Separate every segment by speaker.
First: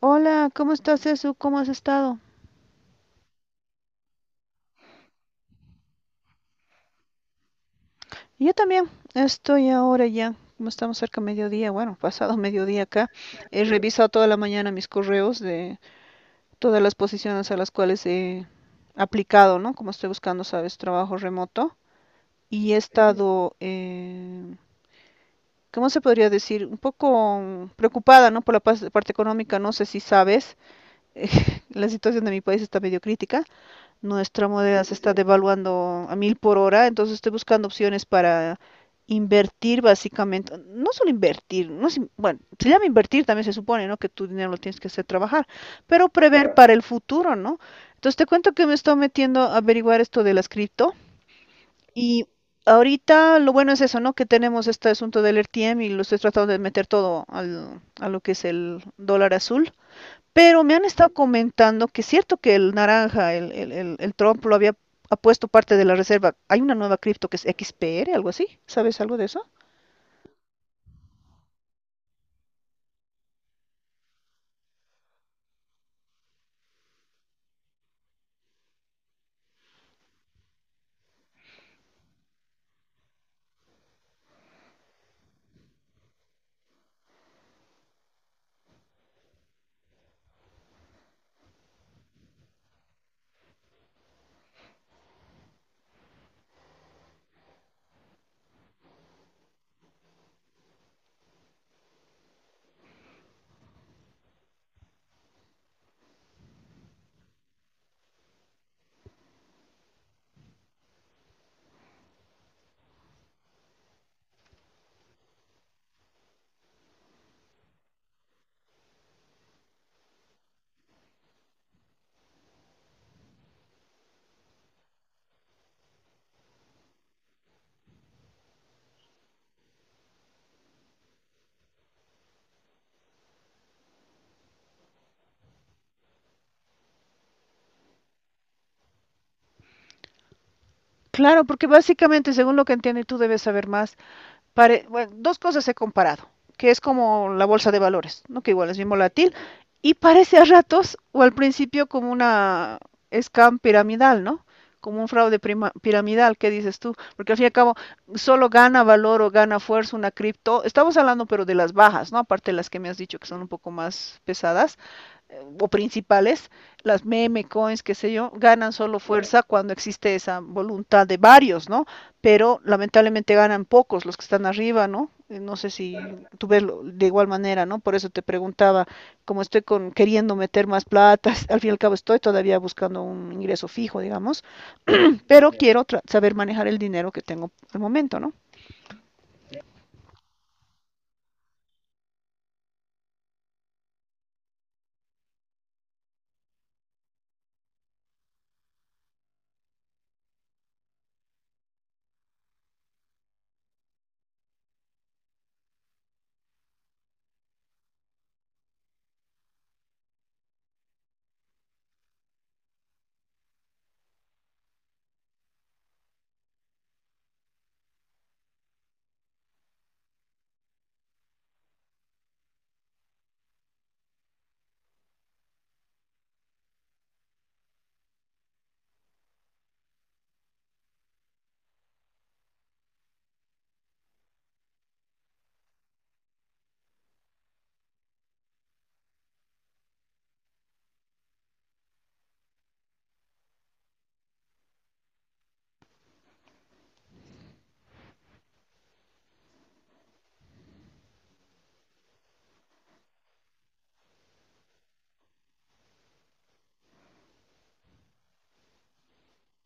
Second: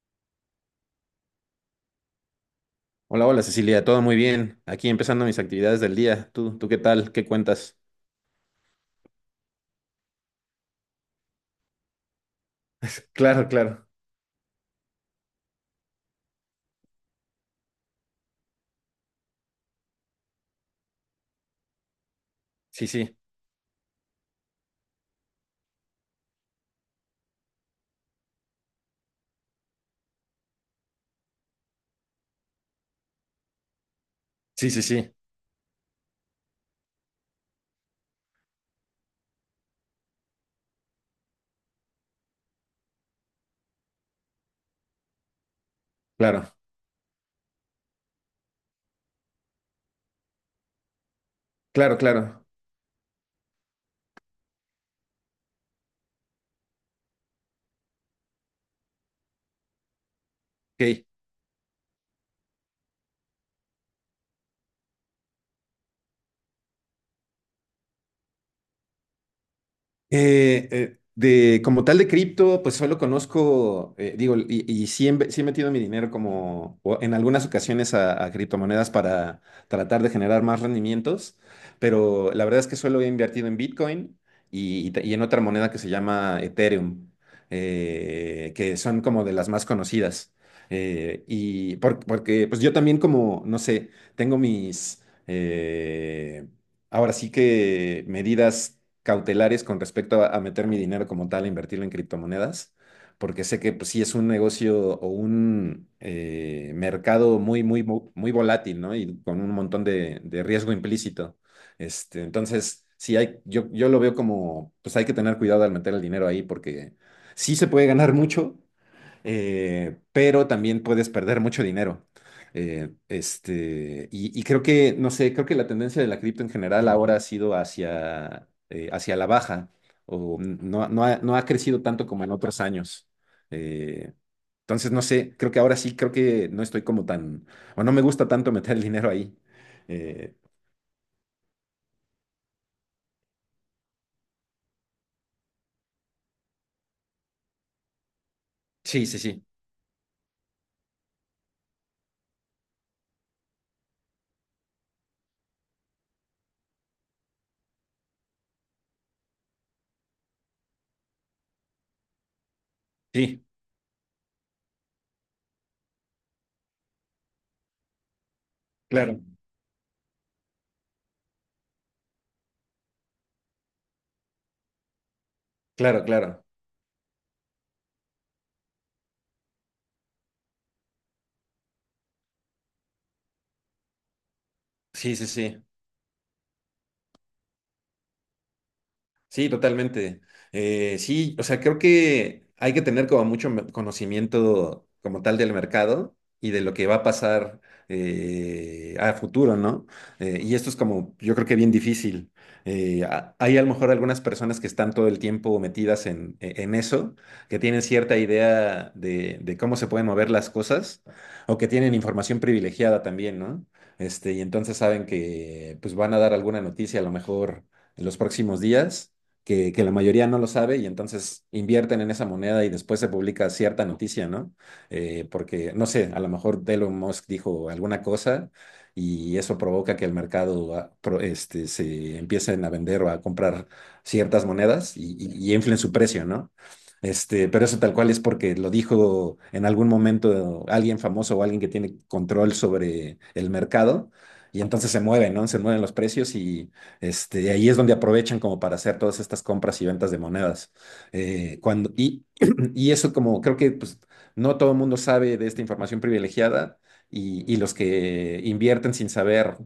Speaker 1: Hola, ¿cómo estás, Esu? ¿Cómo has estado?
Speaker 2: Hola, hola Cecilia, todo muy bien. Aquí empezando mis actividades del día. ¿Tú qué tal? ¿Qué cuentas?
Speaker 1: Yo también estoy ahora ya, como estamos cerca de mediodía, bueno, pasado mediodía acá,
Speaker 2: Claro,
Speaker 1: he
Speaker 2: claro.
Speaker 1: revisado toda la mañana mis correos de todas las posiciones a las cuales he aplicado, ¿no? Como estoy buscando, sabes, trabajo remoto y he
Speaker 2: Sí, sí.
Speaker 1: estado, ¿cómo se podría decir? Un poco preocupada, ¿no? Por la parte económica, no sé si sabes, la situación de mi país está medio crítica. Nuestra
Speaker 2: Sí, sí,
Speaker 1: moneda se
Speaker 2: sí.
Speaker 1: está devaluando a mil por hora, entonces estoy buscando opciones para invertir básicamente. No solo invertir, no es bueno, se llama invertir también se supone, ¿no? Que tu dinero lo tienes que hacer trabajar, pero prever
Speaker 2: Claro,
Speaker 1: claro, para el futuro, ¿no? Entonces te cuento que me estoy metiendo a averiguar esto de las cripto,
Speaker 2: claro,
Speaker 1: y
Speaker 2: claro.
Speaker 1: ahorita lo bueno es eso, ¿no? Que tenemos este asunto del RTM y lo estoy tratando de meter todo al, a lo que es el dólar azul. Pero me han
Speaker 2: Ok.
Speaker 1: estado comentando que es cierto que el naranja, el Trump lo había ha puesto parte de la reserva. Hay una nueva cripto que es XPR, algo así. ¿Sabes algo de eso?
Speaker 2: Como tal de cripto, pues solo conozco, digo, y sí, sí he metido mi dinero como o en algunas ocasiones a criptomonedas para tratar de generar más rendimientos, pero la verdad es que solo he invertido en Bitcoin y en otra moneda que se llama Ethereum, que son como de las más conocidas. Porque pues yo también como, no sé, tengo mis ahora sí que medidas cautelares con respecto a meter mi dinero como tal, a invertirlo en criptomonedas, porque sé que pues, sí es un negocio o un mercado muy volátil, ¿no? Y con un montón de riesgo implícito. Este, entonces, yo lo veo como, pues hay que tener cuidado al meter el dinero ahí, porque sí se puede ganar mucho, pero también puedes perder mucho dinero. Y creo que, no sé, creo que la tendencia de la cripto en general ahora ha sido hacia la baja, o no ha crecido tanto como en otros años. Eh, entonces, no sé, creo que ahora sí, creo que no estoy como tan, o no me gusta tanto meter el dinero ahí. Eh,
Speaker 1: Claro, porque básicamente, según lo que entiendo, y tú debes saber más, bueno, dos cosas he comparado, que es como la bolsa de valores, ¿no? Que igual es bien
Speaker 2: sí, sí,
Speaker 1: volátil,
Speaker 2: sí,
Speaker 1: y parece a ratos o al principio como una scam piramidal, ¿no? Como un fraude piramidal, ¿qué dices tú? Porque al fin y al cabo, solo gana valor o gana fuerza una cripto. Estamos hablando, pero de las bajas, ¿no? Aparte de las que me has dicho que son
Speaker 2: sí,
Speaker 1: un poco más pesadas, o principales, las meme coins, qué sé yo, ganan solo
Speaker 2: claro,
Speaker 1: fuerza cuando existe esa voluntad de varios, ¿no? Pero lamentablemente ganan pocos los que están arriba, ¿no? No sé si
Speaker 2: claro, claro.
Speaker 1: tú ves de igual manera, ¿no? Por eso te preguntaba, como estoy con, queriendo meter más plata, al fin y al cabo estoy todavía buscando un ingreso fijo, digamos,
Speaker 2: Sí, sí,
Speaker 1: pero
Speaker 2: sí.
Speaker 1: quiero tra saber manejar el dinero que tengo al momento, ¿no?
Speaker 2: Sí, totalmente. Sí, o sea, creo que hay que tener como conocimiento como tal del mercado y de lo que va a pasar a futuro, ¿no? Y esto es como, yo creo que bien difícil. Hay a lo mejor algunas personas que están todo el tiempo metidas en eso, que tienen cierta idea de cómo se pueden mover las cosas o que tienen información privilegiada también, ¿no? Este, y entonces saben que pues van a dar alguna noticia a lo mejor en los próximos días que la mayoría no lo sabe y entonces invierten en esa moneda y después se publica cierta noticia, ¿no? Porque, no sé, a lo mejor Elon Musk dijo alguna cosa y eso provoca que el mercado se empiecen a vender o a comprar ciertas monedas y inflen su precio, ¿no? Este, pero eso tal cual es porque lo dijo en algún momento alguien famoso o alguien que tiene control sobre el mercado y entonces se mueve, ¿no? Se mueven los precios y este, y ahí es donde aprovechan como para hacer todas estas compras y ventas de monedas. Eh, cuando, y, y eso como creo que pues, no todo el mundo sabe de esta información privilegiada y los que invierten sin saber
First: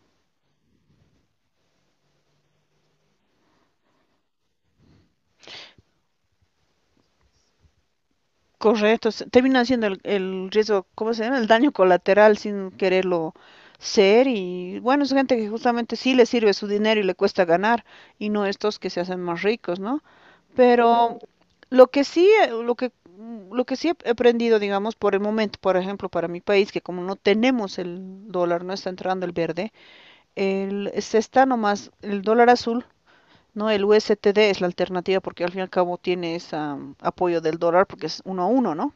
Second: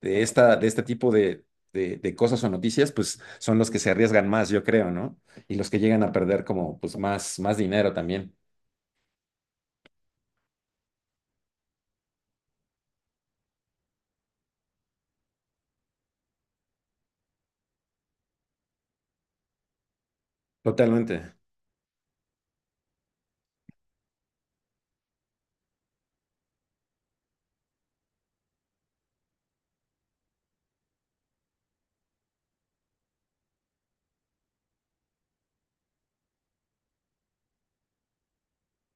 Speaker 2: de este tipo de, de cosas o noticias, pues son los que se arriesgan más, yo creo, ¿no? Y los que llegan a perder como pues más, más dinero también.
Speaker 1: Correcto, termina siendo el riesgo, ¿cómo se llama? El daño colateral sin quererlo ser y bueno, es gente que justamente sí le sirve su dinero y le cuesta ganar y no estos que se hacen más ricos, ¿no? Pero
Speaker 2: Totalmente.
Speaker 1: lo que sí, lo que sí he aprendido, digamos, por el momento, por ejemplo, para mi país, que como no tenemos el dólar, no está entrando el verde, el, se está nomás el dólar azul, ¿no? El USTD es la alternativa porque al fin y al cabo tiene ese apoyo del dólar porque es uno a uno, ¿no?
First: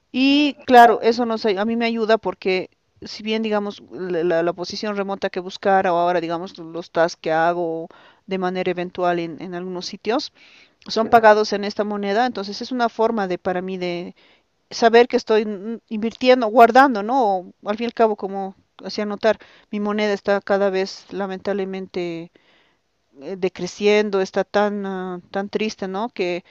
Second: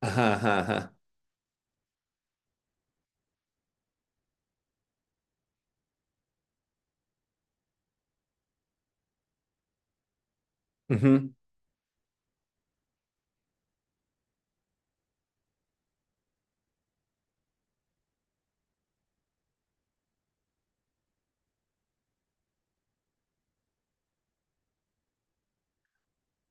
Speaker 2: Ajá,
Speaker 1: Y
Speaker 2: ajá, ajá.
Speaker 1: claro, eso nos, a mí me ayuda porque si bien, digamos, la posición remota que buscara o ahora, digamos, los tasks que hago de manera eventual en algunos sitios, son
Speaker 2: Ujú,
Speaker 1: pagados en esta moneda, entonces es una forma de para mí de saber que estoy invirtiendo, guardando, ¿no? O, al fin y al cabo, como hacía notar, mi moneda está cada vez lamentablemente decreciendo, está tan, ah, tan triste, ¿no? Que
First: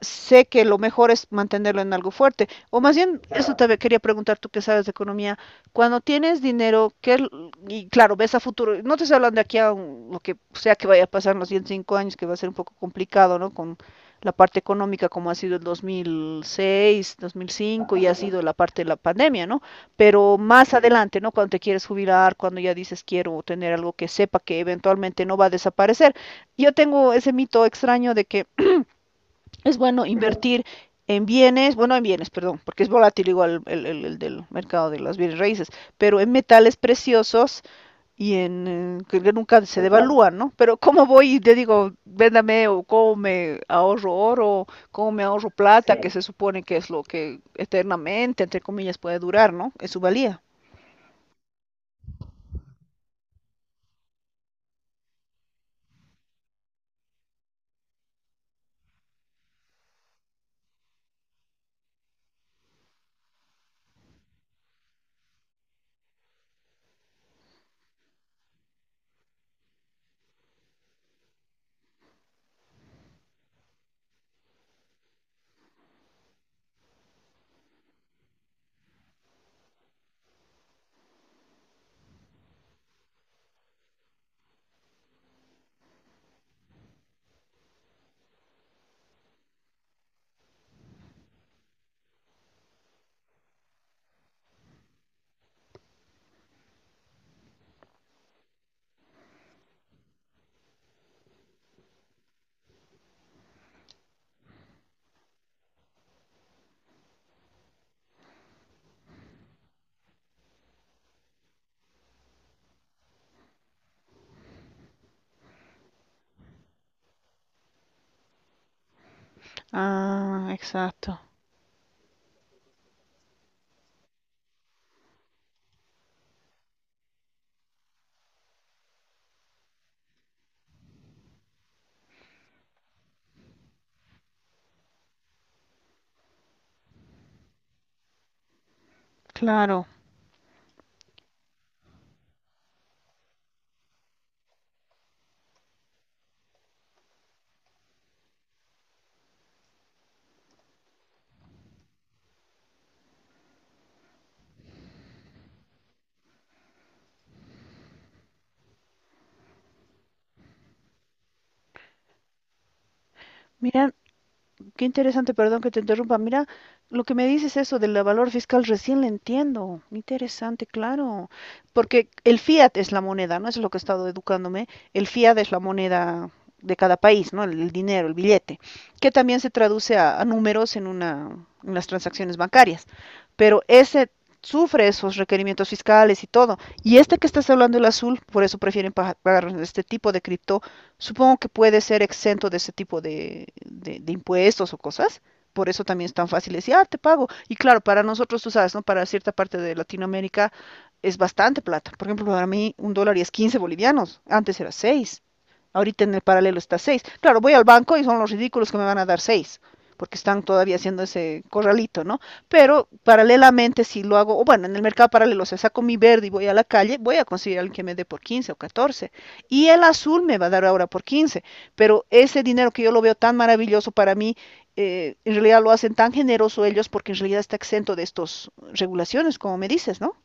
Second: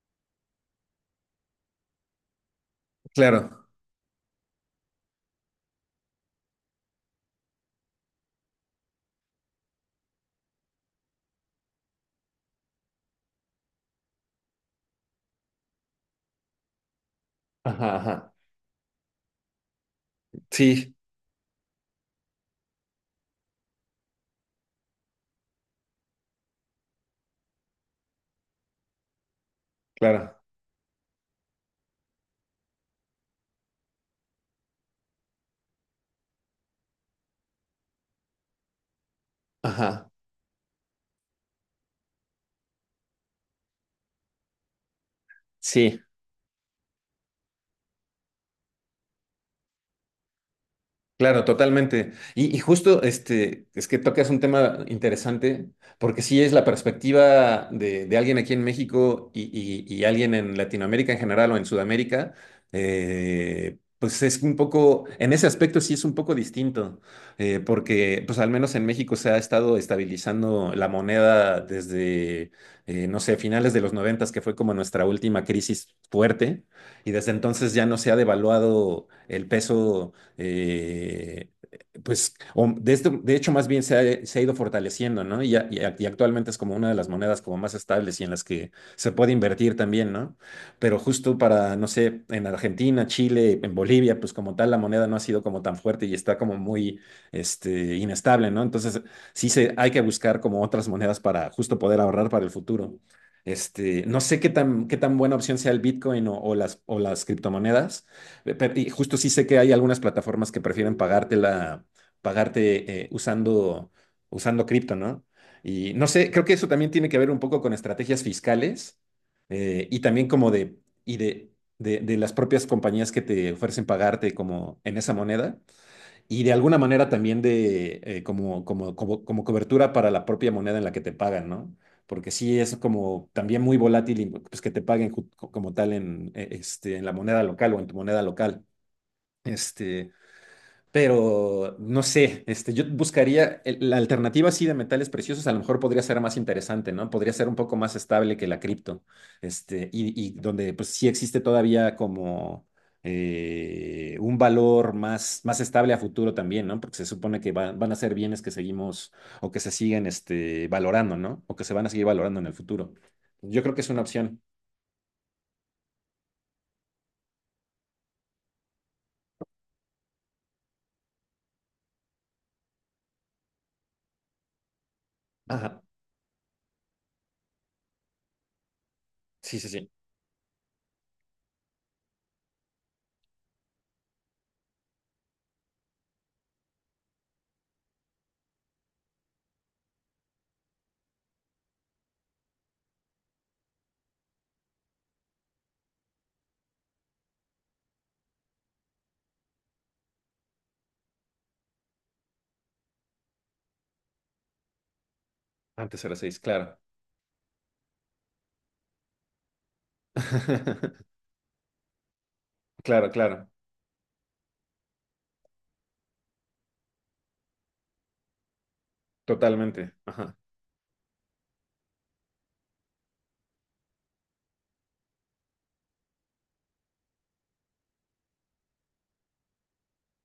Speaker 1: sé que lo mejor es mantenerlo en algo fuerte. O más bien, eso
Speaker 2: claro.
Speaker 1: te quería preguntar tú que sabes de economía. Cuando tienes dinero, ¿qué, y claro, ves a futuro? No te estoy hablando de aquí a lo que sea que vaya a pasar en los siguientes cinco años, que va a ser un poco complicado, ¿no? Con la parte económica como ha sido el dos mil seis, dos mil cinco
Speaker 2: Ajá,
Speaker 1: y ha
Speaker 2: ajá.
Speaker 1: sido la parte de la pandemia, ¿no? Pero más
Speaker 2: Sí,
Speaker 1: adelante, ¿no? Cuando te quieres jubilar, cuando ya dices quiero tener algo que sepa que eventualmente no va a desaparecer. Yo tengo ese mito extraño de que es bueno
Speaker 2: claro.
Speaker 1: invertir en bienes, bueno, en bienes, perdón, porque es volátil igual el del mercado de los bienes raíces, pero en metales preciosos y en que nunca se
Speaker 2: Ajá.
Speaker 1: devalúan, ¿no? Pero ¿cómo voy y te digo, véndame o cómo me ahorro oro, cómo me ahorro plata,
Speaker 2: Sí.
Speaker 1: que se supone que es lo que eternamente, entre comillas, puede durar, ¿no? Es su valía.
Speaker 2: Claro, totalmente. Y justo este, es que tocas un tema interesante, porque sí es la perspectiva de alguien aquí en México y alguien en Latinoamérica en general o en Sudamérica, pues es un poco, en ese aspecto sí es un poco distinto, porque pues al menos en México se ha estado estabilizando la moneda desde no sé, finales de los noventas, que fue como nuestra última crisis fuerte, y desde entonces ya no se ha devaluado el peso eh, de hecho, más bien se ha ido fortaleciendo, ¿no? Y y actualmente es como una de las monedas como más estables y en las que se puede invertir también, ¿no? Pero justo para, no sé, en Argentina, Chile, en Bolivia, pues como tal, la moneda no ha sido como tan fuerte y está como muy, este, inestable, ¿no? Entonces, hay que buscar como otras monedas para justo poder ahorrar para el futuro. Este, no sé qué tan buena opción sea el Bitcoin o, o las criptomonedas, pero- y justo sí sé que hay algunas plataformas que prefieren pagártela, pagarte usando cripto, ¿no? Y no sé, creo que eso también tiene que ver un poco con estrategias fiscales y también
Speaker 1: Ah,
Speaker 2: como de, y
Speaker 1: exacto.
Speaker 2: de, de las propias compañías que te ofrecen pagarte como en esa moneda y de alguna manera también de como, como, como, como cobertura para la propia moneda en la que te pagan, ¿no? Porque sí es como también muy volátil y, pues, que te paguen como tal en la moneda local o en tu moneda local.
Speaker 1: Claro.
Speaker 2: Este, pero no sé, este, yo buscaría la alternativa así de metales preciosos, a lo mejor podría ser más interesante, ¿no? Podría ser un poco más estable que la cripto, este, y donde pues sí existe todavía como un valor más, más estable a futuro también, ¿no? Porque se supone que van a ser bienes que seguimos o que se siguen este, valorando, ¿no? O que se van a seguir valorando en el futuro. Yo creo que es
Speaker 1: Mira,
Speaker 2: una opción.
Speaker 1: qué interesante, perdón que te interrumpa. Mira, lo que me dices eso del valor fiscal recién lo entiendo. Interesante, claro. Porque el fiat es la moneda, ¿no? Eso es lo que he estado educándome. El fiat es la
Speaker 2: Ajá,
Speaker 1: moneda de cada país, ¿no? El dinero, el billete, que también se
Speaker 2: sí, sí, sí.
Speaker 1: traduce a números en una, en las transacciones bancarias. Pero ese sufre esos requerimientos fiscales y todo. Y este que estás hablando, el azul, por eso prefieren pagar este tipo de cripto. Supongo que puede ser exento de ese tipo de, de impuestos o cosas. Por eso también es tan fácil decir, ah, te pago. Y claro, para nosotros, tú sabes, ¿no? Para cierta parte de Latinoamérica es bastante plata. Por ejemplo, para mí un dólar y es 15 bolivianos. Antes era seis. Ahorita
Speaker 2: Antes
Speaker 1: en
Speaker 2: era
Speaker 1: el
Speaker 2: seis,
Speaker 1: paralelo está
Speaker 2: claro.
Speaker 1: seis. Claro, voy al banco y son los ridículos que me van a dar 6 porque están todavía haciendo ese corralito, ¿no? Pero
Speaker 2: Claro, claro.
Speaker 1: paralelamente si lo hago, o bueno, en el mercado paralelo, o sea, saco mi verde y voy a la calle, voy a conseguir a alguien que me dé por 15 o catorce, y el
Speaker 2: Totalmente.
Speaker 1: azul
Speaker 2: Ajá.
Speaker 1: me va a dar ahora por quince, pero ese dinero que yo lo veo tan maravilloso para mí, en realidad lo hacen tan generoso ellos porque en realidad está exento de estas regulaciones, como me dices, ¿no?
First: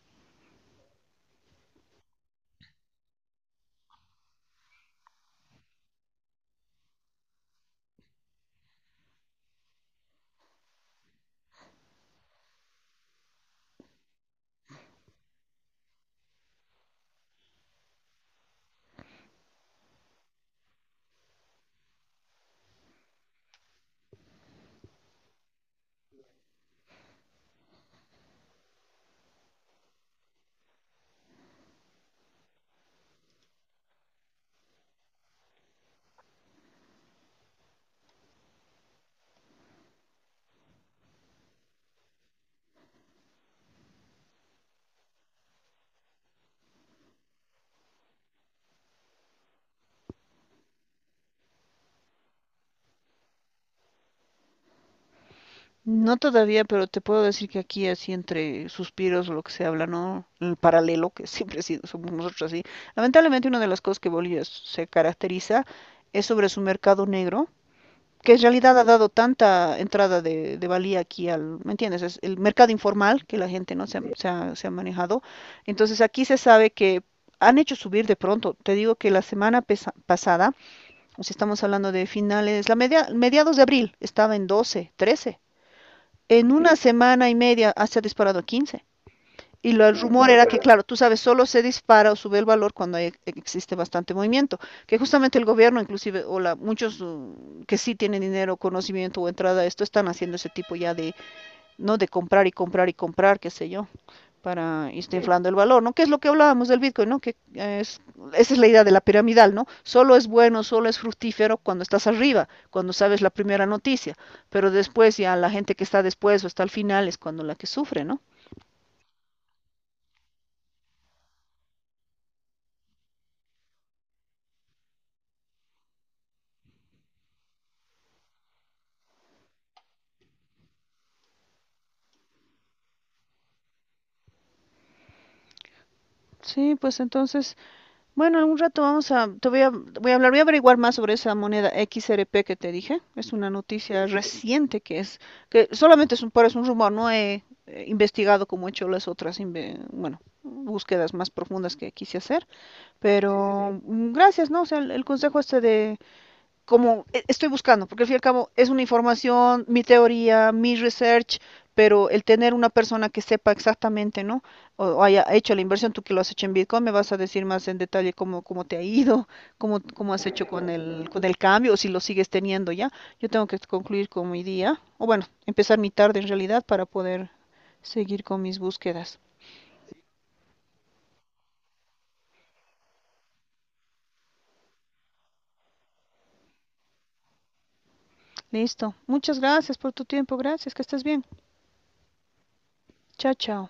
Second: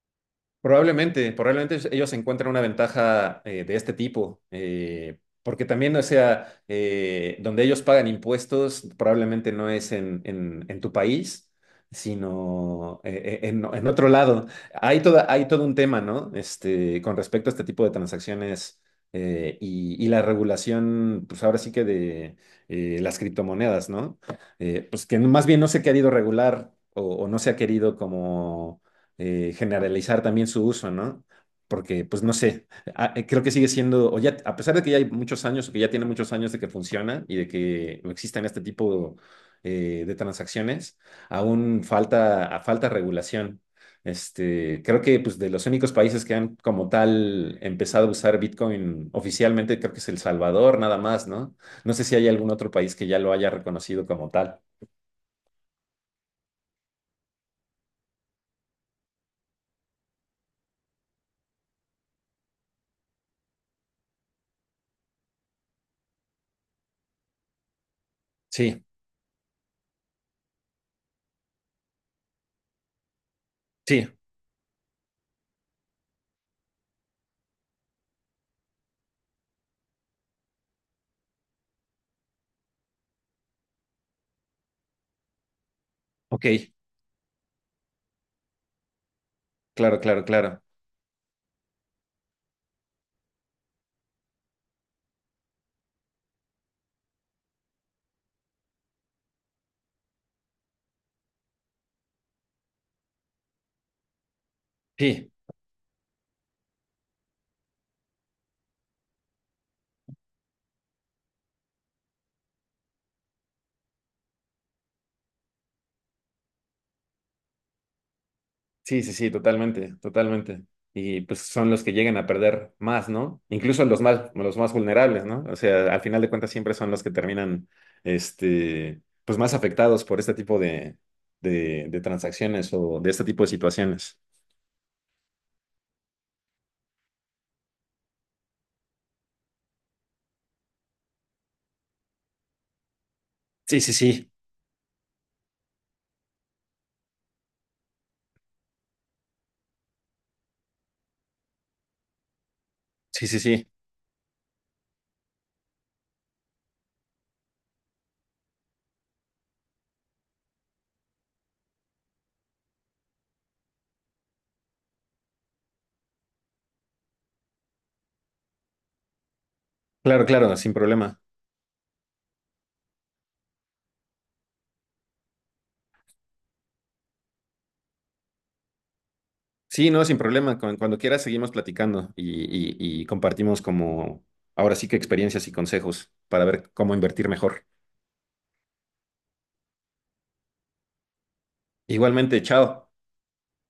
Speaker 2: Probablemente, probablemente ellos encuentran una ventaja de este tipo, porque también, o sea, donde ellos pagan impuestos, probablemente no es en tu país, sino en otro lado. Hay todo un tema, ¿no? Este, con respecto a este tipo de transacciones y la regulación, pues ahora sí que de las criptomonedas, ¿no? Pues que más bien no se ha querido regular o no se ha querido como generalizar también su uso, ¿no? Porque, pues no sé, creo que sigue siendo, o ya, a pesar de que ya hay muchos años, o que ya tiene muchos años de que funciona y de que existen este tipo de transacciones, falta regulación. Este, creo que pues, de los únicos países que han como tal empezado a usar Bitcoin oficialmente, creo que es El Salvador, nada más, ¿no? No sé si hay algún otro país que ya lo haya reconocido como tal.
Speaker 1: No todavía, pero te puedo decir que aquí así entre suspiros lo que se habla, ¿no? El paralelo, que siempre sí, somos nosotros así. Lamentablemente una de las cosas que Bolivia se caracteriza es sobre su mercado negro, que en realidad ha
Speaker 2: Sí,
Speaker 1: dado tanta entrada de valía aquí al, ¿me entiendes? Es el mercado informal que la gente no se ha,
Speaker 2: sí,
Speaker 1: se ha manejado. Entonces aquí se sabe que han hecho subir de pronto. Te digo que la semana pasada, o si estamos hablando de finales, la media, mediados de abril estaba en doce, trece.
Speaker 2: ok,
Speaker 1: En una semana y media ah, se ha disparado a quince, y el
Speaker 2: claro, claro,
Speaker 1: rumor era que,
Speaker 2: claro.
Speaker 1: claro, tú sabes, solo se dispara o sube el valor cuando existe bastante movimiento, que justamente el gobierno, inclusive, o la, muchos que sí tienen dinero, conocimiento o entrada a esto, están haciendo ese tipo ya de, ¿no? De comprar y comprar y comprar, qué sé yo, para irse
Speaker 2: Sí.
Speaker 1: inflando el valor, ¿no? Que es lo que hablábamos del Bitcoin, ¿no? Esa es la idea de la piramidal, ¿no? Solo es bueno, solo es fructífero cuando estás arriba, cuando sabes la primera noticia, pero después ya la gente que está después o está al final es cuando la que sufre, ¿no?
Speaker 2: Sí, sí, sí, totalmente, totalmente. Y pues son los que llegan a perder más, ¿no? Incluso los más vulnerables, ¿no? O sea, al final de cuentas siempre son los que terminan, este, pues más afectados por este tipo de, de transacciones o de este tipo de situaciones.
Speaker 1: Sí, pues entonces bueno, algún rato vamos a, te voy a, voy a hablar, voy a averiguar más sobre esa moneda XRP que te dije. Es una
Speaker 2: Sí, sí,
Speaker 1: noticia
Speaker 2: sí,
Speaker 1: reciente que es, que solamente es un, pero es un rumor, no he investigado como he hecho las otras, bueno, búsquedas más profundas que quise hacer.
Speaker 2: sí, sí, sí.
Speaker 1: Pero gracias, ¿no? O sea, el consejo este de como estoy buscando, porque al fin y al cabo es una información, mi teoría, mi research, pero el tener una persona que sepa exactamente, ¿no? O haya hecho la inversión, tú que lo has hecho en Bitcoin, me vas a decir más en detalle cómo, cómo te ha ido, cómo, cómo has
Speaker 2: Claro,
Speaker 1: hecho
Speaker 2: claro, sin problema.
Speaker 1: con el cambio, o si lo sigues teniendo ya. Yo tengo que concluir con mi día, o bueno, empezar mi tarde en realidad para poder seguir con mis búsquedas.
Speaker 2: Sí, no, sin problema. Cuando quieras seguimos platicando y compartimos como, ahora sí que experiencias y consejos para ver cómo invertir mejor.
Speaker 1: Listo. Muchas gracias por tu tiempo. Gracias. Que estés bien.
Speaker 2: Igualmente, chao.
Speaker 1: Chao, chao.